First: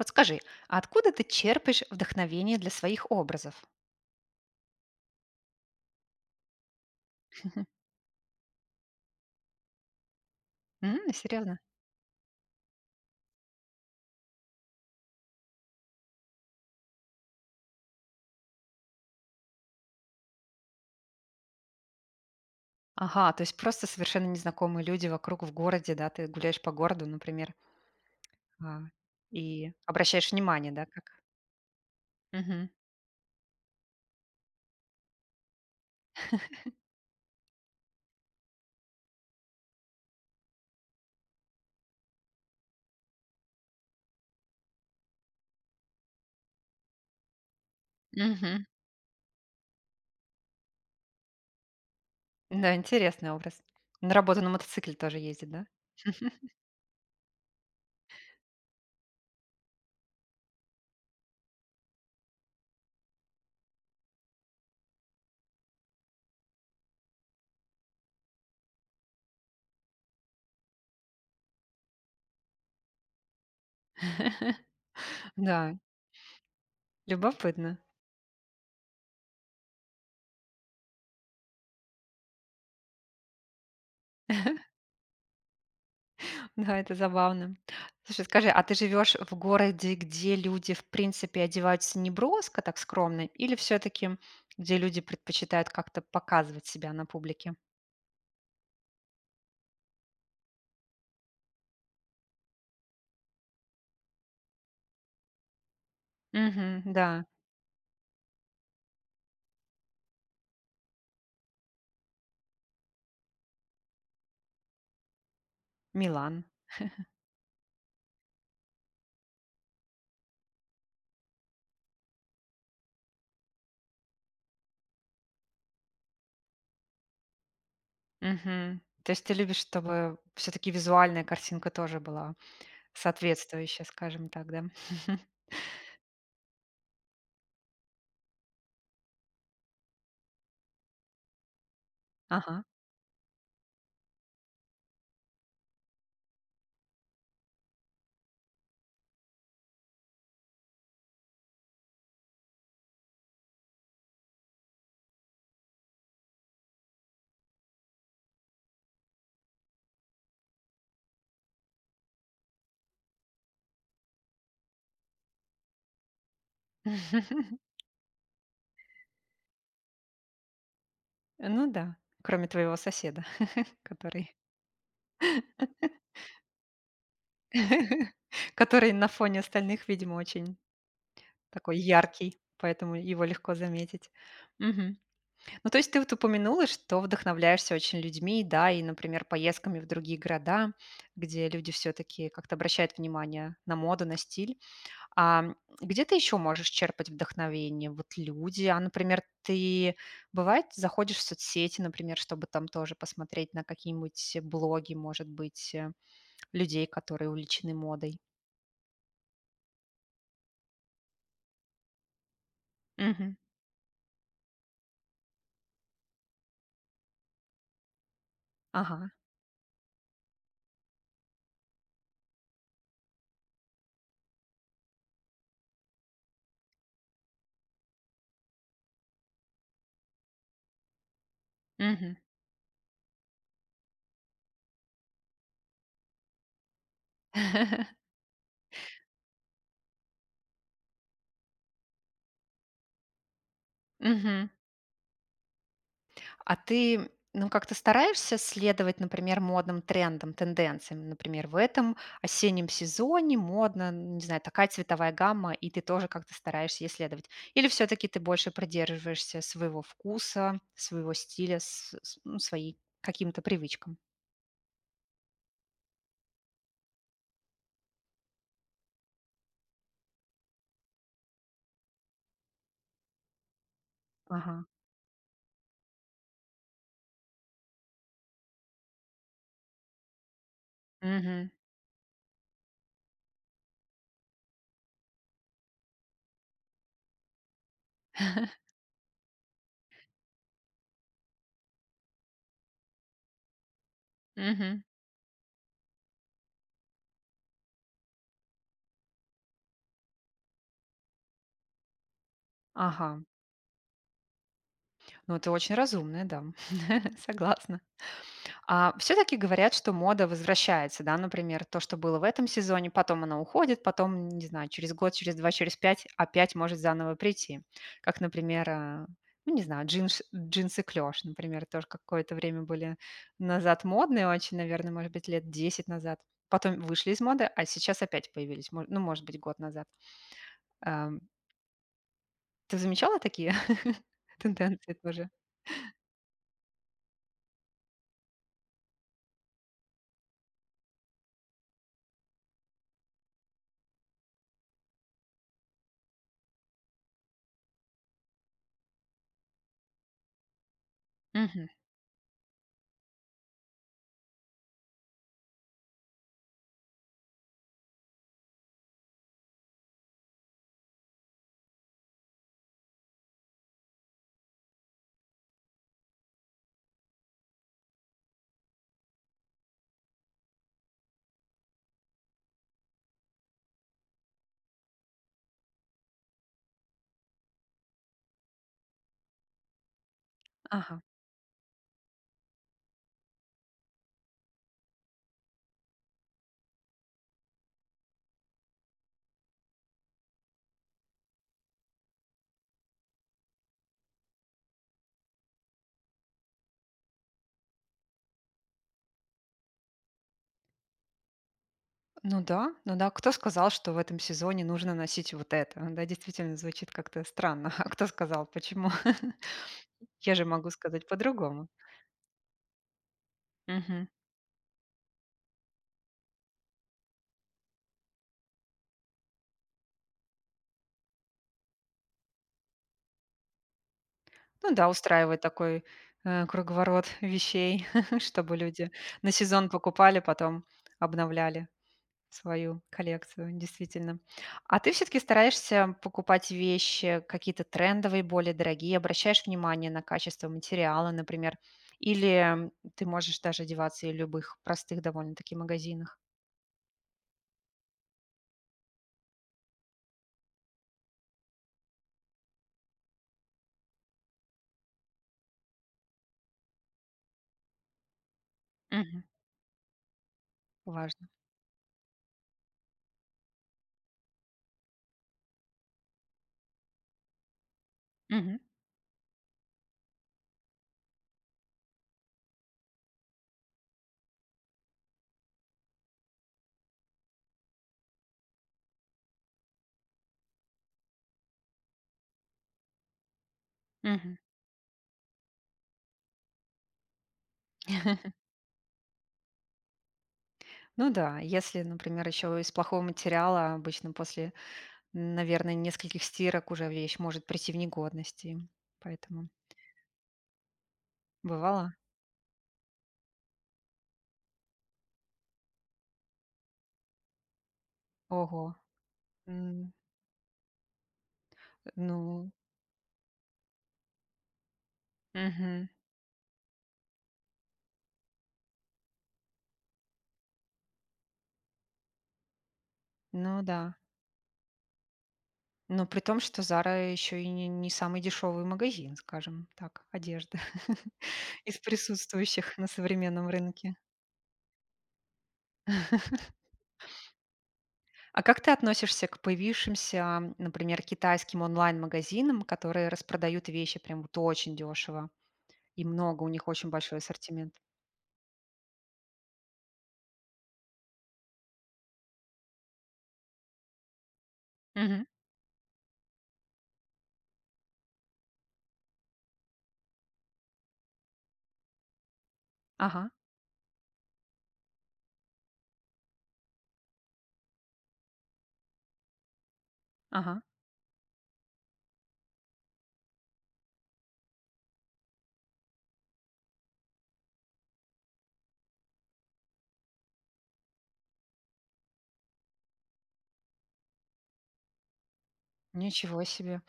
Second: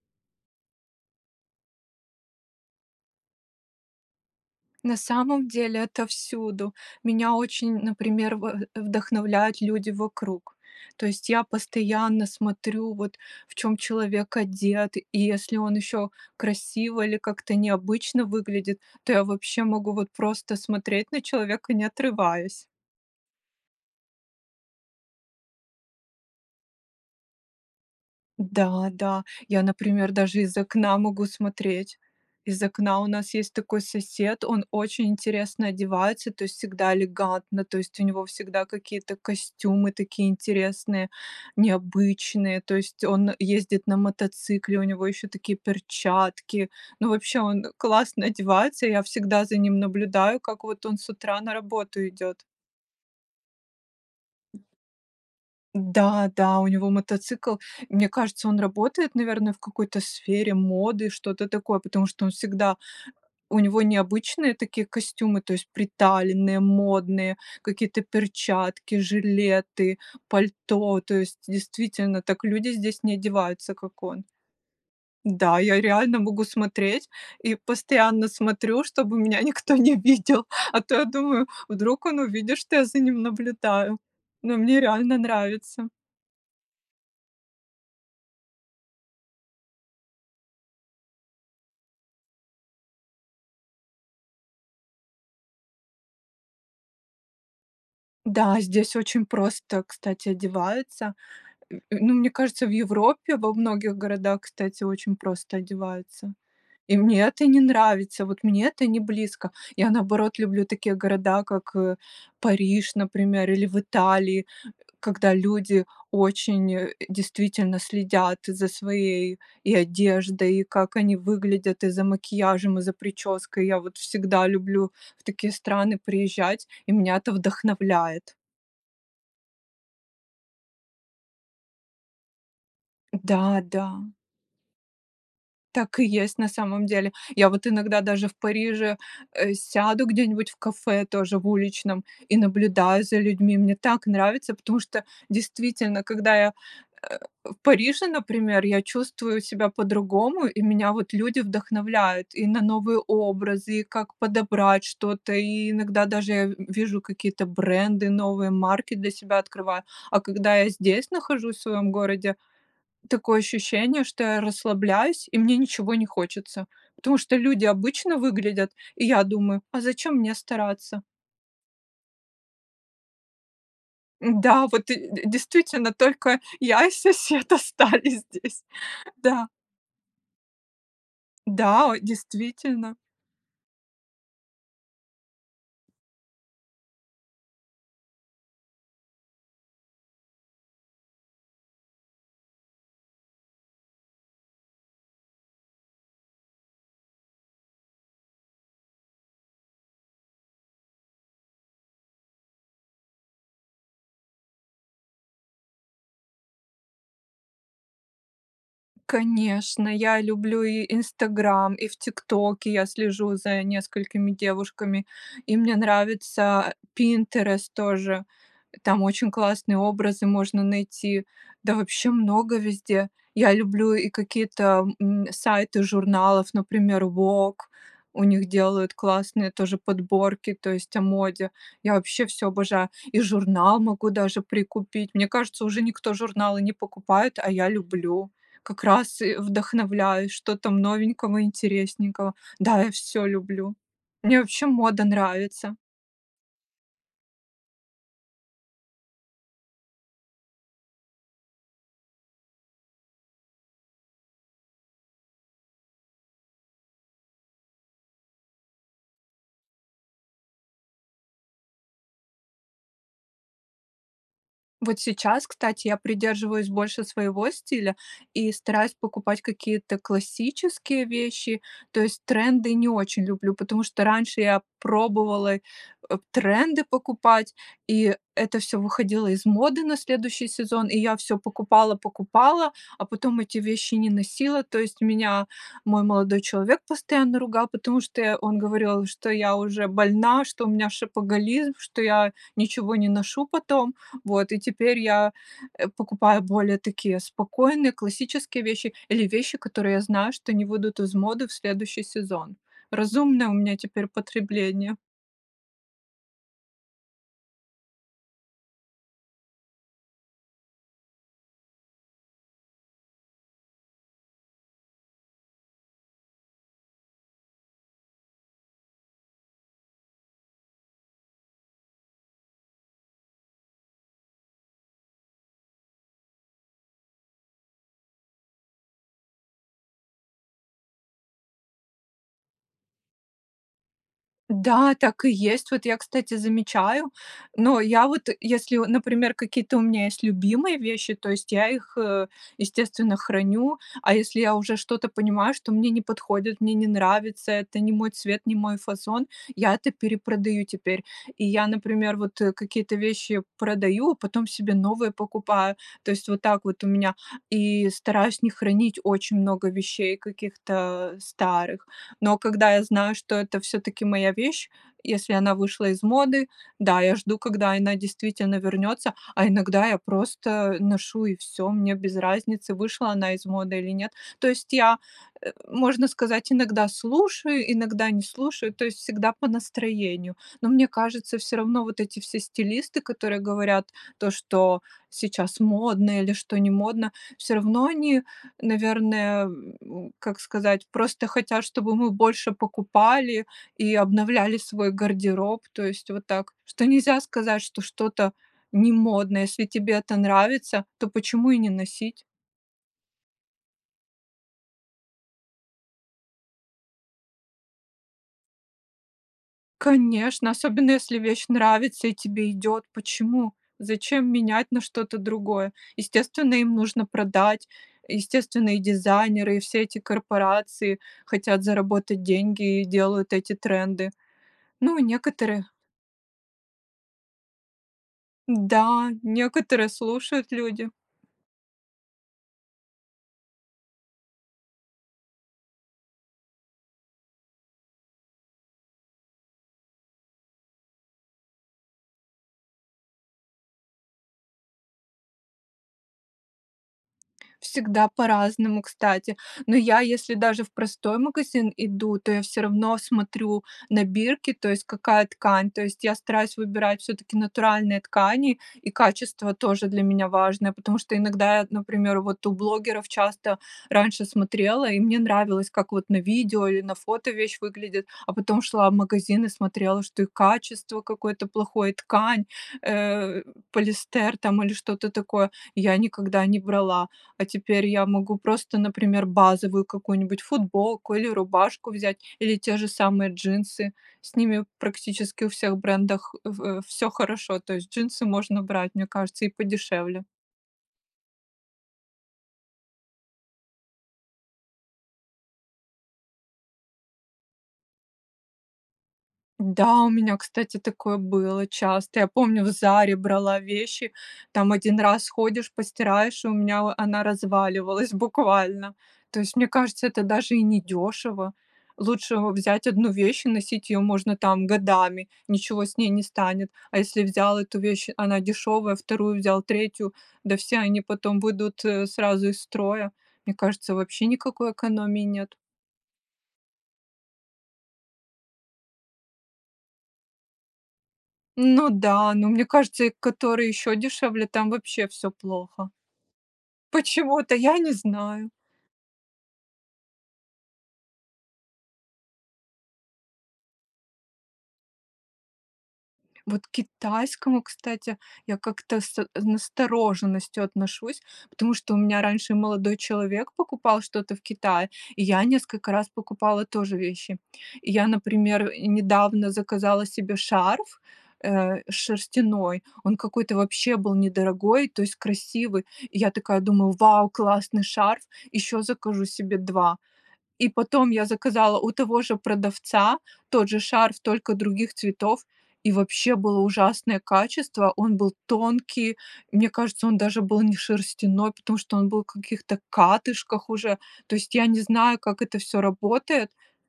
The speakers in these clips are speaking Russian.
Вот скажи, а откуда ты черпаешь вдохновение для своих образов? На самом деле это всюду. Меня очень, например, в вдохновляют люди вокруг. То М, есть я серьезно? постоянно смотрю, вот, в чем человек одет, и если он еще красиво или как-то необычно выглядит, то я вообще могу вот просто смотреть на человека, не отрываясь. Ага, то есть просто совершенно незнакомые люди вокруг в городе, да. Ты гуляешь по городу, например. А, Да-да, я, и например, обращаешь даже из внимание, да, окна как могу смотреть. Из Мгм. окна у нас есть такой сосед, он очень интересно одевается, то есть всегда элегантно, то есть у него всегда какие-то костюмы такие интересные, необычные, то есть он ездит на мотоцикле, у него еще такие перчатки. Ну, вообще он классно Мгм. одевается, я всегда за ним наблюдаю, как вот он с утра на работу идет. Да, интересный образ. На работу на мотоцикле тоже ездит, да? Да-да, у него мотоцикл. Мне кажется, он работает, наверное, в какой-то сфере моды, что-то такое, потому что он всегда у него необычные такие костюмы, то есть приталенные, модные, какие-то перчатки, жилеты, пальто, то есть действительно так люди здесь не одеваются, как он. Да, Да. я реально могу смотреть и Любопытно. постоянно смотрю, чтобы меня никто не видел, а то я думаю: "Вдруг он увидит, что я за ним наблюдаю?" Но мне реально нравится! Да, это забавно! Слушай, скажи, а ты живешь в городе, где люди, в принципе, одеваются неброско, так, скромно, или всё-таки где люди предпочитают как-то показывать себя на публике? Да, здесь очень просто, кстати, одеваются. Э, ну, мне кажется, в Европе во многих городах, кстати, очень просто одеваются. Мгм, И мне да. это не нравится. Вот мне это не близко. Я, наоборот, люблю такие города, как, э, Париж, например, или в Италии, э, когда люди Милан. очень, э, действительно следят за своей и одеждой, и как они выглядят, и за макияжем, и за прической. Я вот всегда люблю в такие страны приезжать, и меня это вдохновляет. Мгм, то есть ты любишь, чтобы всё-таки визуальная картинка тоже была Да, соответствующая, да. скажем так, да? Так и есть на самом деле. Я вот иногда даже в Париже, э, сяду где-нибудь в кафе тоже в уличном и Ага. наблюдаю за людьми. Мне так нравится, потому что действительно, когда я, э, в Париже, например, я чувствую себя по-другому, и меня вот люди вдохновляют и на новые образы, и как подобрать что-то, и иногда даже в вижу какие-то бренды, новые марки для себя открываю. А когда я здесь нахожусь в своем городе, такое ощущение, что я расслабляюсь и мне ничего не хочется, потому что люди обычно выглядят, и я думаю: "А зачем мне стараться?" Ну да. Кроме твоего соседа, который Да, вот, э, д действительно, только я и сосед остались здесь. Который на фоне Да. остальных, видимо, очень такой Да, о яркий, поэтому действительно. его легко заметить. Мгм. Ну, то есть ты вот упомянула, что вдохновляешься очень людьми, да? И, например, поездками в другие города, где люди всё-таки как-то обращают внимание на моду, на стиль. А, м, где ты еще можешь черпать вдохновение? Вот люди, а, например, ты, бывает, заходишь в соцсети, например, чтобы там тоже посмотреть на какие-нибудь блоги, может быть, людей, которые увлечены модой. Конечно, я люблю и "Инстаграм", и в "Тиктоке" я слежу Мгм. за несколькими девушками, и мне нравится "Пинтерест" тоже. Там Ага. очень классные образы можно найти, да вообще много везде. Я люблю и какие-то, м, сайты журналов, например, "Вог", у них делают классные тоже подборки, то есть о моде. Я Мгм. вообще всё обожаю, и журнал могу даже прикупить. Мне кажется, уже никто журналы не покупает, а я люблю как раз и вдохновляюсь, что там новенького, интересненького. Да, я всё люблю, мне Мгм. вообще мода нравится. А ты, м, ну, как-то стараешься следовать, например, модным трендам, тенденциям? Например, в этом осеннем сезоне модно, н не знаю, такая цветовая гамма, и ты тоже как-то стараешься ей следовать? Или всё-таки ты больше придерживаешься своего вкуса, своего стиля, св ну, своим каким-то привычкам? Вот сейчас, кстати, я придерживаюсь больше своего стиля и стараюсь покупать какие-то классические вещи, то есть тренды не очень люблю, потому что раньше я Ага. пробовала, э, тренды покупать, и это всё выходило из моды на следующий сезон, и я всё Мгм. покупала-покупала, а потом эти вещи не носила. То есть у меня мой молодой человек постоянно ругал, потому что он говорил, что я уже больна, что у меня шопоголизм, что я ничего не ношу потом, вот, и Мгм. теперь я, э, покупаю более такие спокойные классические вещи или вещи, которые я знаю, что не выйдут из моды в следующий сезон. Ага. Разумное у меня теперь потребление. Ну, ты очень разумная дама, согласна. А, всё-таки говорят, что мода возвращается, да, например, то, что было в этом сезоне, потом она уходит, потом н не знаю, через год, через 2, через 5 опять может заново прийти. Как, например, а, ну не знаю, джинш джинсы-клеш, например, тоже какое-то время были назад модные очень, наверно, может быть, 10 назад, потом вышли из моды, а сейчас опять появились, мо ну, может быть, год назад. Ам. Ты замечала такие тенденции Да, так тоже? и есть. Вот я, кстати, замечаю но я вот если, вот, например, какие-то у меня есть любимые вещи, то есть я их, э, естественно храню, а если я уже что-то понимаю, что мне не подходит, мне не нравится, это не мой цвет, не мой фасон- я это перепродаю теперь. И я, Мгм. например, вот какие-то вещи продаю, потом себе новые покупаю, то есть вот так вот у меня, и стараюсь не хранить очень много вещей каких-то старых. Но когда я знаю, что это всё-таки моя вещь, если она вышла из моды, да, я жду, когда она действительно вернется, а иногда я просто ношу и всё, мне без разницы, вышла она из моды или нет. То есть я, э, можно сказать, иногда слушаю, иногда не слушаю, то есть всегда по настроению. Но мне Ага. кажется, всё равно вот эти все стилисты, которые говорят то, что сейчас модно или что не модно, всё равно они, наверное, э, ну, как сказать, просто хотят, чтобы мы больше покупали и обновляли свой гардероб, то есть вот так, что нельзя сказать, что что-то не модное, если тебе это нравится, то почему и не носить? Ну да, ну да. Кто сказал, что в этом сезоне нужно носить вот это? Да, действительно, звучит как-то странно. А кто сказал, почему? Я же Конечно, могу особенно сказать если вещь по-другому. нравится и тебе идет. Почему? Мгм. Зачем менять на что-то другое? Естественно, им нужно продать, естественно, и дизайнеры, и все эти корпорации, хотят заработать деньги и делают эти тренды. Ну да, Ну, устраивает некоторые такой, э, круговорот вещей, чтобы люди Да, на сезон некоторые покупали, слушают потом люди. обновляли свою коллекцию, действительно. А ты всё-таки стараешься покупать вещи какие-то трендовые, более дорогие, обращаешь внимание на качество материала, например, или ты можешь даже одеваться и в любых простых довольно-таки магазинах? Всегда по-разному, кстати. Но я если даже в простой магазин иду, то я всё равно смотрю на бирки, то есть какая ткань, то есть я стараюсь выбирать всё-таки натуральные ткани, и Мгм. качество тоже для меня важное, потому что Важно. иногда, я вот, например, вот у блогеров часто раньше смотрела, и мне нравилось, как вот на видео или на фото вещь выглядит, а Мгм. потом шла в магазин и смотрела, что и качество какое-то плохое, ткань, э, полиэстер там или что-то такое я никогда не брала. А теперь я могу просто, например, базовую какую-нибудь футболку или рубашку взять или те же самые джинсы. С Мгм. ними практически у всех брендах, э, в всё хорошо, то есть джинсы можно брать, мне кажется, и подешевле. Ну да. Если, например, еще из плохого материала, обычно после, наверное, нескольких стирок уже вещь может прийти в негодность и поэтому Да, у меня, кстати, такое было Бывало? часто. Я помню в "Заре" брала вещи, там 1 раз ходишь, постираешь, и у меня во она разваливалась Ого! буквально. То есть, мне М. кажется, это даже и недешево. Э, Лучше ну взять 1 вещь и носить ее можно, там, годами, ничего Мгм. с ней не станет. А если взял эту вещь, она дешевая, 2 взял, 3- да все они потом выйдут сразу из строя. Мне Ну кажется, да. вообще никакой экономии нет. Ну, притом, что "Зара" еще и не не самый дешевый магазин, скажем так, одежды из Ну да, но мне присутствующих на кажется, и современном который рынке. еще дешевле, там вообще всё плохо. Почему-то, я не А знаю. как ты относишься к появившимся, например, китайским онлайн-магазинам, которые распродают вещи прямо вот очень дешево и много, у Вот них к очень большой китайскому, ассортимент? кстати, я как-то с настороженностью отношусь, потому что у меня раньше молодой человек покупал что-то в Китае, и Мгм. я несколько раз покупала тоже вещи. Я, например, недавно заказала себе шарф, э, шерстяной, он Ага. какой-то вообще был недорогой, то есть красивый. Я такая думала: "Вау, классный шарф! Еще закажу себе 2". Ага. И потом я заказала у того же продавца тот же шарф, только других цветов, и вообще было ужасное качество. Он был тонкий, мне кажется, он даже был не шерстяной, потому что он был в каких-то катышках уже. То есть я не знаю, как это всё Ничего работает себе!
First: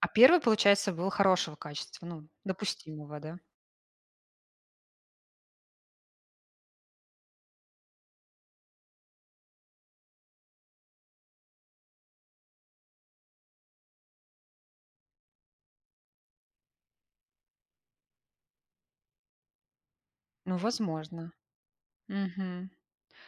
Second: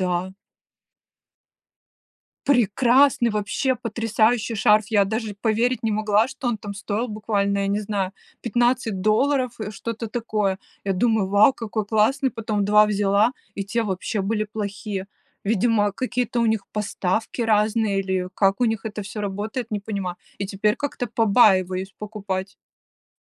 А 1, получается, был хорошего качества, ну, допустимого, Прекрасный, да? вообще потрясающий шарф! Я даже поверить не могла, что он там стоил буквально, я не знаю, 15 долларов, э, что-то такое. Я думаю: "Вау, какой классный!" Потом 2 взяла, и те вообще были плохие. Видимо, какие-то у них поставки разные или как у них это всё работает, не понимаю. И Ну, теперь как-то возможно. побаиваюсь покупать. Мгм.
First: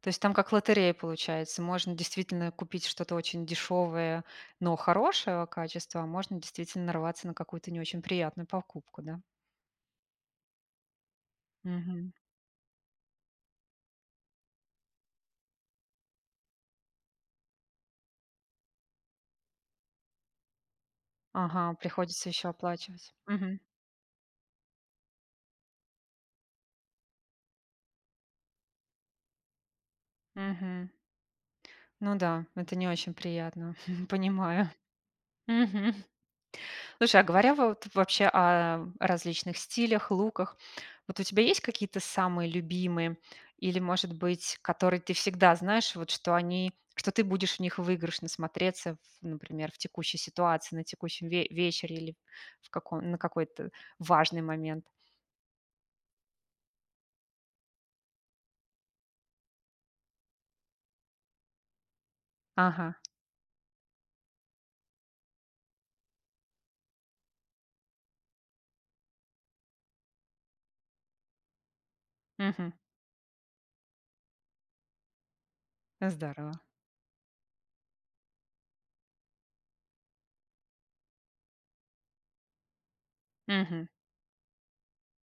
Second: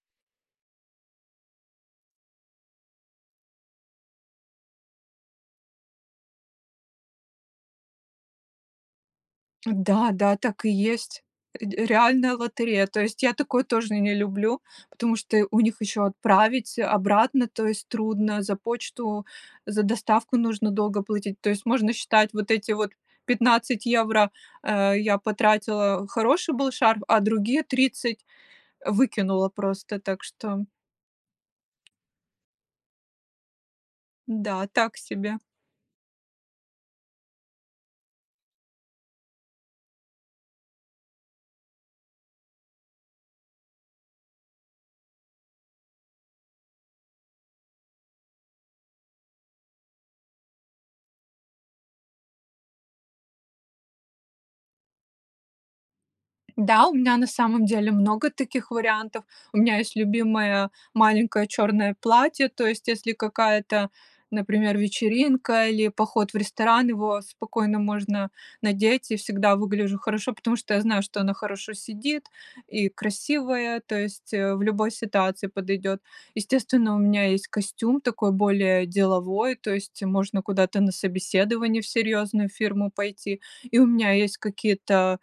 То есть там как лотерея получается. Можно действительно купить что-то очень дешевое, но хорошего качества, а можно действительно нарваться на какую-то не очень приятную покупку, да. Да, да, так и есть. Ре Мгм. реальная лотерея. То есть я такое тоже не люблю, потому что у них ещё отправить обратно, то есть трудно, за почту, за доставку нужно долго платить. То есть Ага. можно Приходится считать, ещё вот эти вот оплачивать. Мгм. 15 евро, а, я потратила- хороший был шарф, а другие 30 выкинула просто. Так что Мгм. Ну да, это не очень приятно, Да, понимаю. так себе. Мгм. Слушай, а говоря в вот вообще о различных стилях, луках. Вот у тебя есть какие-то самые любимые или, может быть, которые ты всегда знаешь, вот что они что ты будешь в них выигрышно смотреться в, например, в текущей ситуации, на текущем ве вечере или в каком на какой-то, э, важный момент? Да, у меня на самом деле много таких вариантов. У меня есть любимое маленькое черное платье, то есть Ага. если какая-то, например, вечеринка или поход в ресторан, его спокойно можно надеть, и всегда выгляжу хорошо, потому что я знаю, что оно хорошо сидит Мгм. и красивое, то есть, э, в любой ситуации подойдет. Э, здорово. Естественно, у меня есть костюм такой более деловой, то есть можно куда-то на собеседование в серьезную фирму пойти. И у Мгм. меня есть какие-то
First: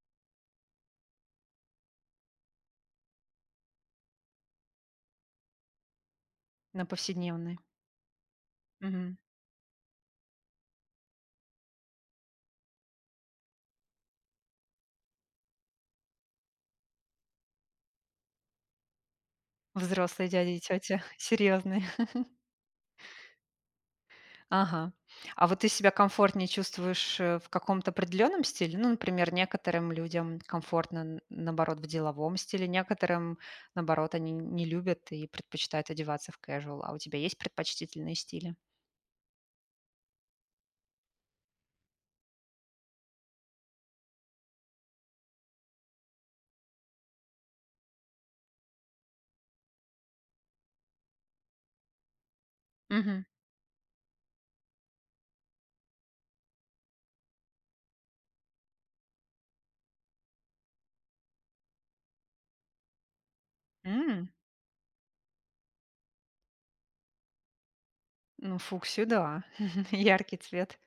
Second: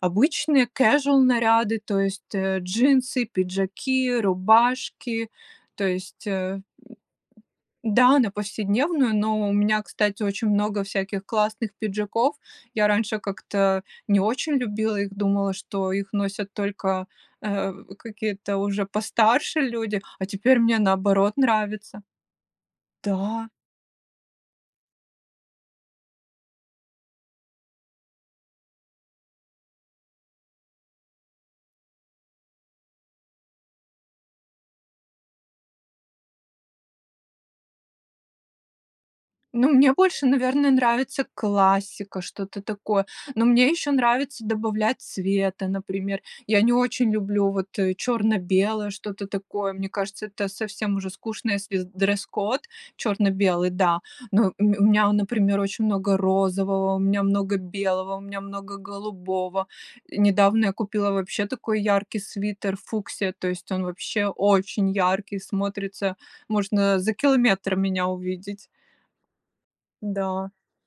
обычные кэжуал наряды, то есть, э, джинсы, пиджаки, рубашки. То есть, э На повседневный. Да, на повседневную. Мгм. Но у меня, кстати, очень много всяких классных пиджаков. Я раньше как-то, а, не очень любила их, думала, что их носят только, э, какие-то уже постарше люди, а Взрослые дяди теперь и мне, тетя, наоборот, серьезные. нравится. Да. Ага. А вот ты себя комфортнее чувствуешь, э, в каком-то определенном стиле? Ну, например, некоторым людям комфортно н наоборот в деловом стиле, некоторым, наоборот, они н не любят и предпочитают одеваться в кэжуал. А у тебя есть предпочтительные стили? Ну, мне больше, наверно, нравится классика, что-то такое. Но мне еще нравится добавлять цвета, например. Я не очень люблю вот, э, черно-белое, что-то такое. Мне кажется, это совсем уже скучно, если дресс-код Мгм. черно-белый, да. Но у ме у меня, а например, очень много розового, у меня много белого, у меня много голубого. Э, недавно я купила вообще такой яркий свитер фуксия, то есть он вообще М. очень ярко смотрится, можно за километр меня Ну, увидеть. фуксия, да. Яркий Да. цвет.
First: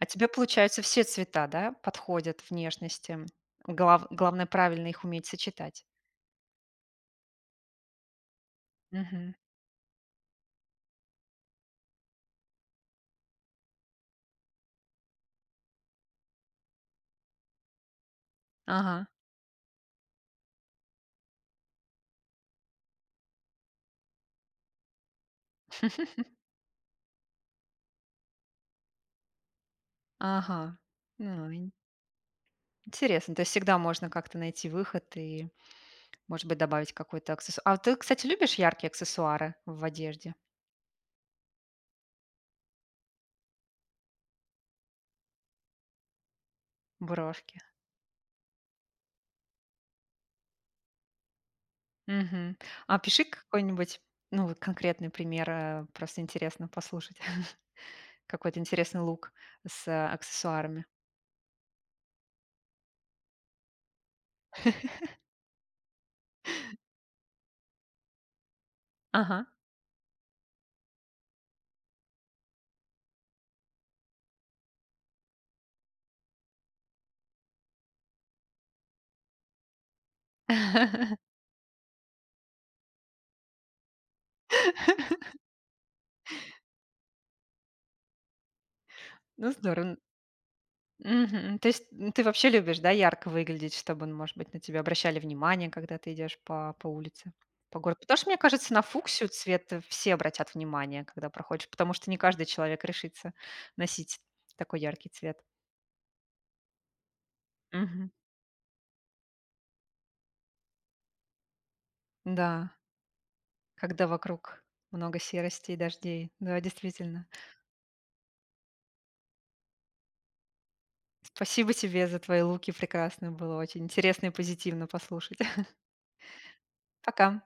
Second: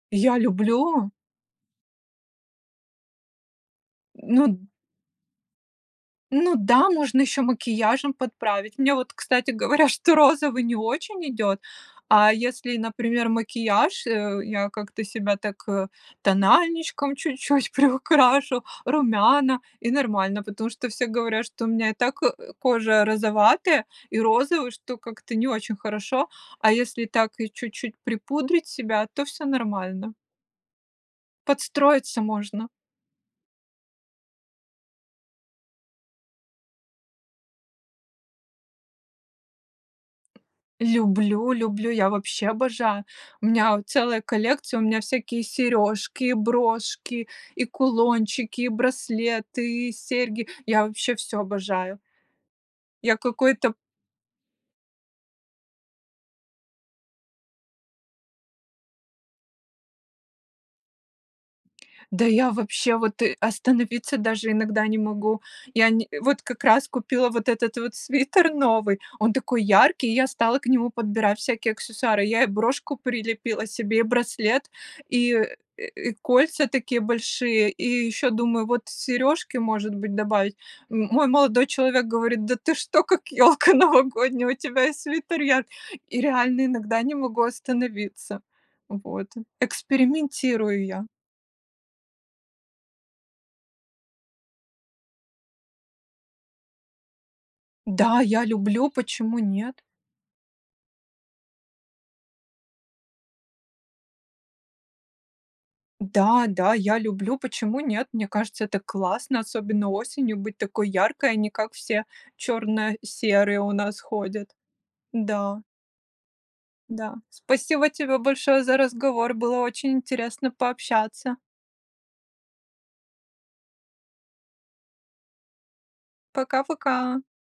А тебе, Я получается, все люблю! цвета, да, подходят внешности? Глав главное, Ну правильно их уметь сочетать? Ну да, можно еще макияжем подправить. Мне вот, Мгм. кстати говоря, что розовый не очень идет, а если, например, макияж, а, я как-то себя так, э, тональничком чуть-чуть приукрашу, Ага. румяна и нормально. Потому что все говорят, что у меня и так, э, кожа розоватая и розовый, что как-то не очень хорошо, а если так и чуть-чуть припудрить себя, то всё нормально. Ага. Новень Подстроиться можно. Интересно. То есть всегда можно как-то найти выход и, может быть, добавить какой-то аксессу А ты, кстати, любишь яркие аксессуары в одежде? Люблю люблю, я вообще обожаю! У меня вот целая коллекция, у меня всякие сережки, брошки, Брошки. и кулончики, и браслеты, и серьги. Я вообще всё обожаю! Мгм. А Я опиши какой-то какой-нибудь, ну, вот конкретный пример, э, просто интересно послушать, какой-то интересный лук с, а, аксессуарами. Да я, вообще, вот, э, остановиться даже иногда не могу. Я не, э, вот как раз купила вот этот вот свитер новый, он Ага. такой яркий. И я стала к нему подбирать всякие аксессуары. Я и брошку прилепила себе, и браслет, и, э, э, и кольца такие большие, и еще думаю вот сережки, может быть, добавить. М мой молодой человек говорит: "Да ты что, как ёлка новогодняя, у тебя и свитер яркий!" И реально иногда не могу остановиться. Вот. Ну, здорово, н Экспериментирую я. Мгм. То есть н ты вообще любишь, да, ярко выглядеть, чтобы, ну, может быть, на тебя обращали внимание, когда ты идешь по по улице, по городу. Потому Да, что, мне я кажется, на люблю, фуксию почему цвет нет? все обратят внимание, когда проходишь, потому что не каждый человек решится носить такой яркий цвет. Да, да, я люблю, почему нет. Мгм. Мне кажется, это классно, особенно осенью быть такой яркой, а не как все Н-да. черно-серые у нас Когда ходят. вокруг много Да. серости и дождей. Да, Да. действительно. Спасибо тебе большое за разговор. Было очень интересно пообщаться! Спасибо тебе за твои луки прекрасные. Было очень интересно и позитивно послушать. Пока-пока! Пока!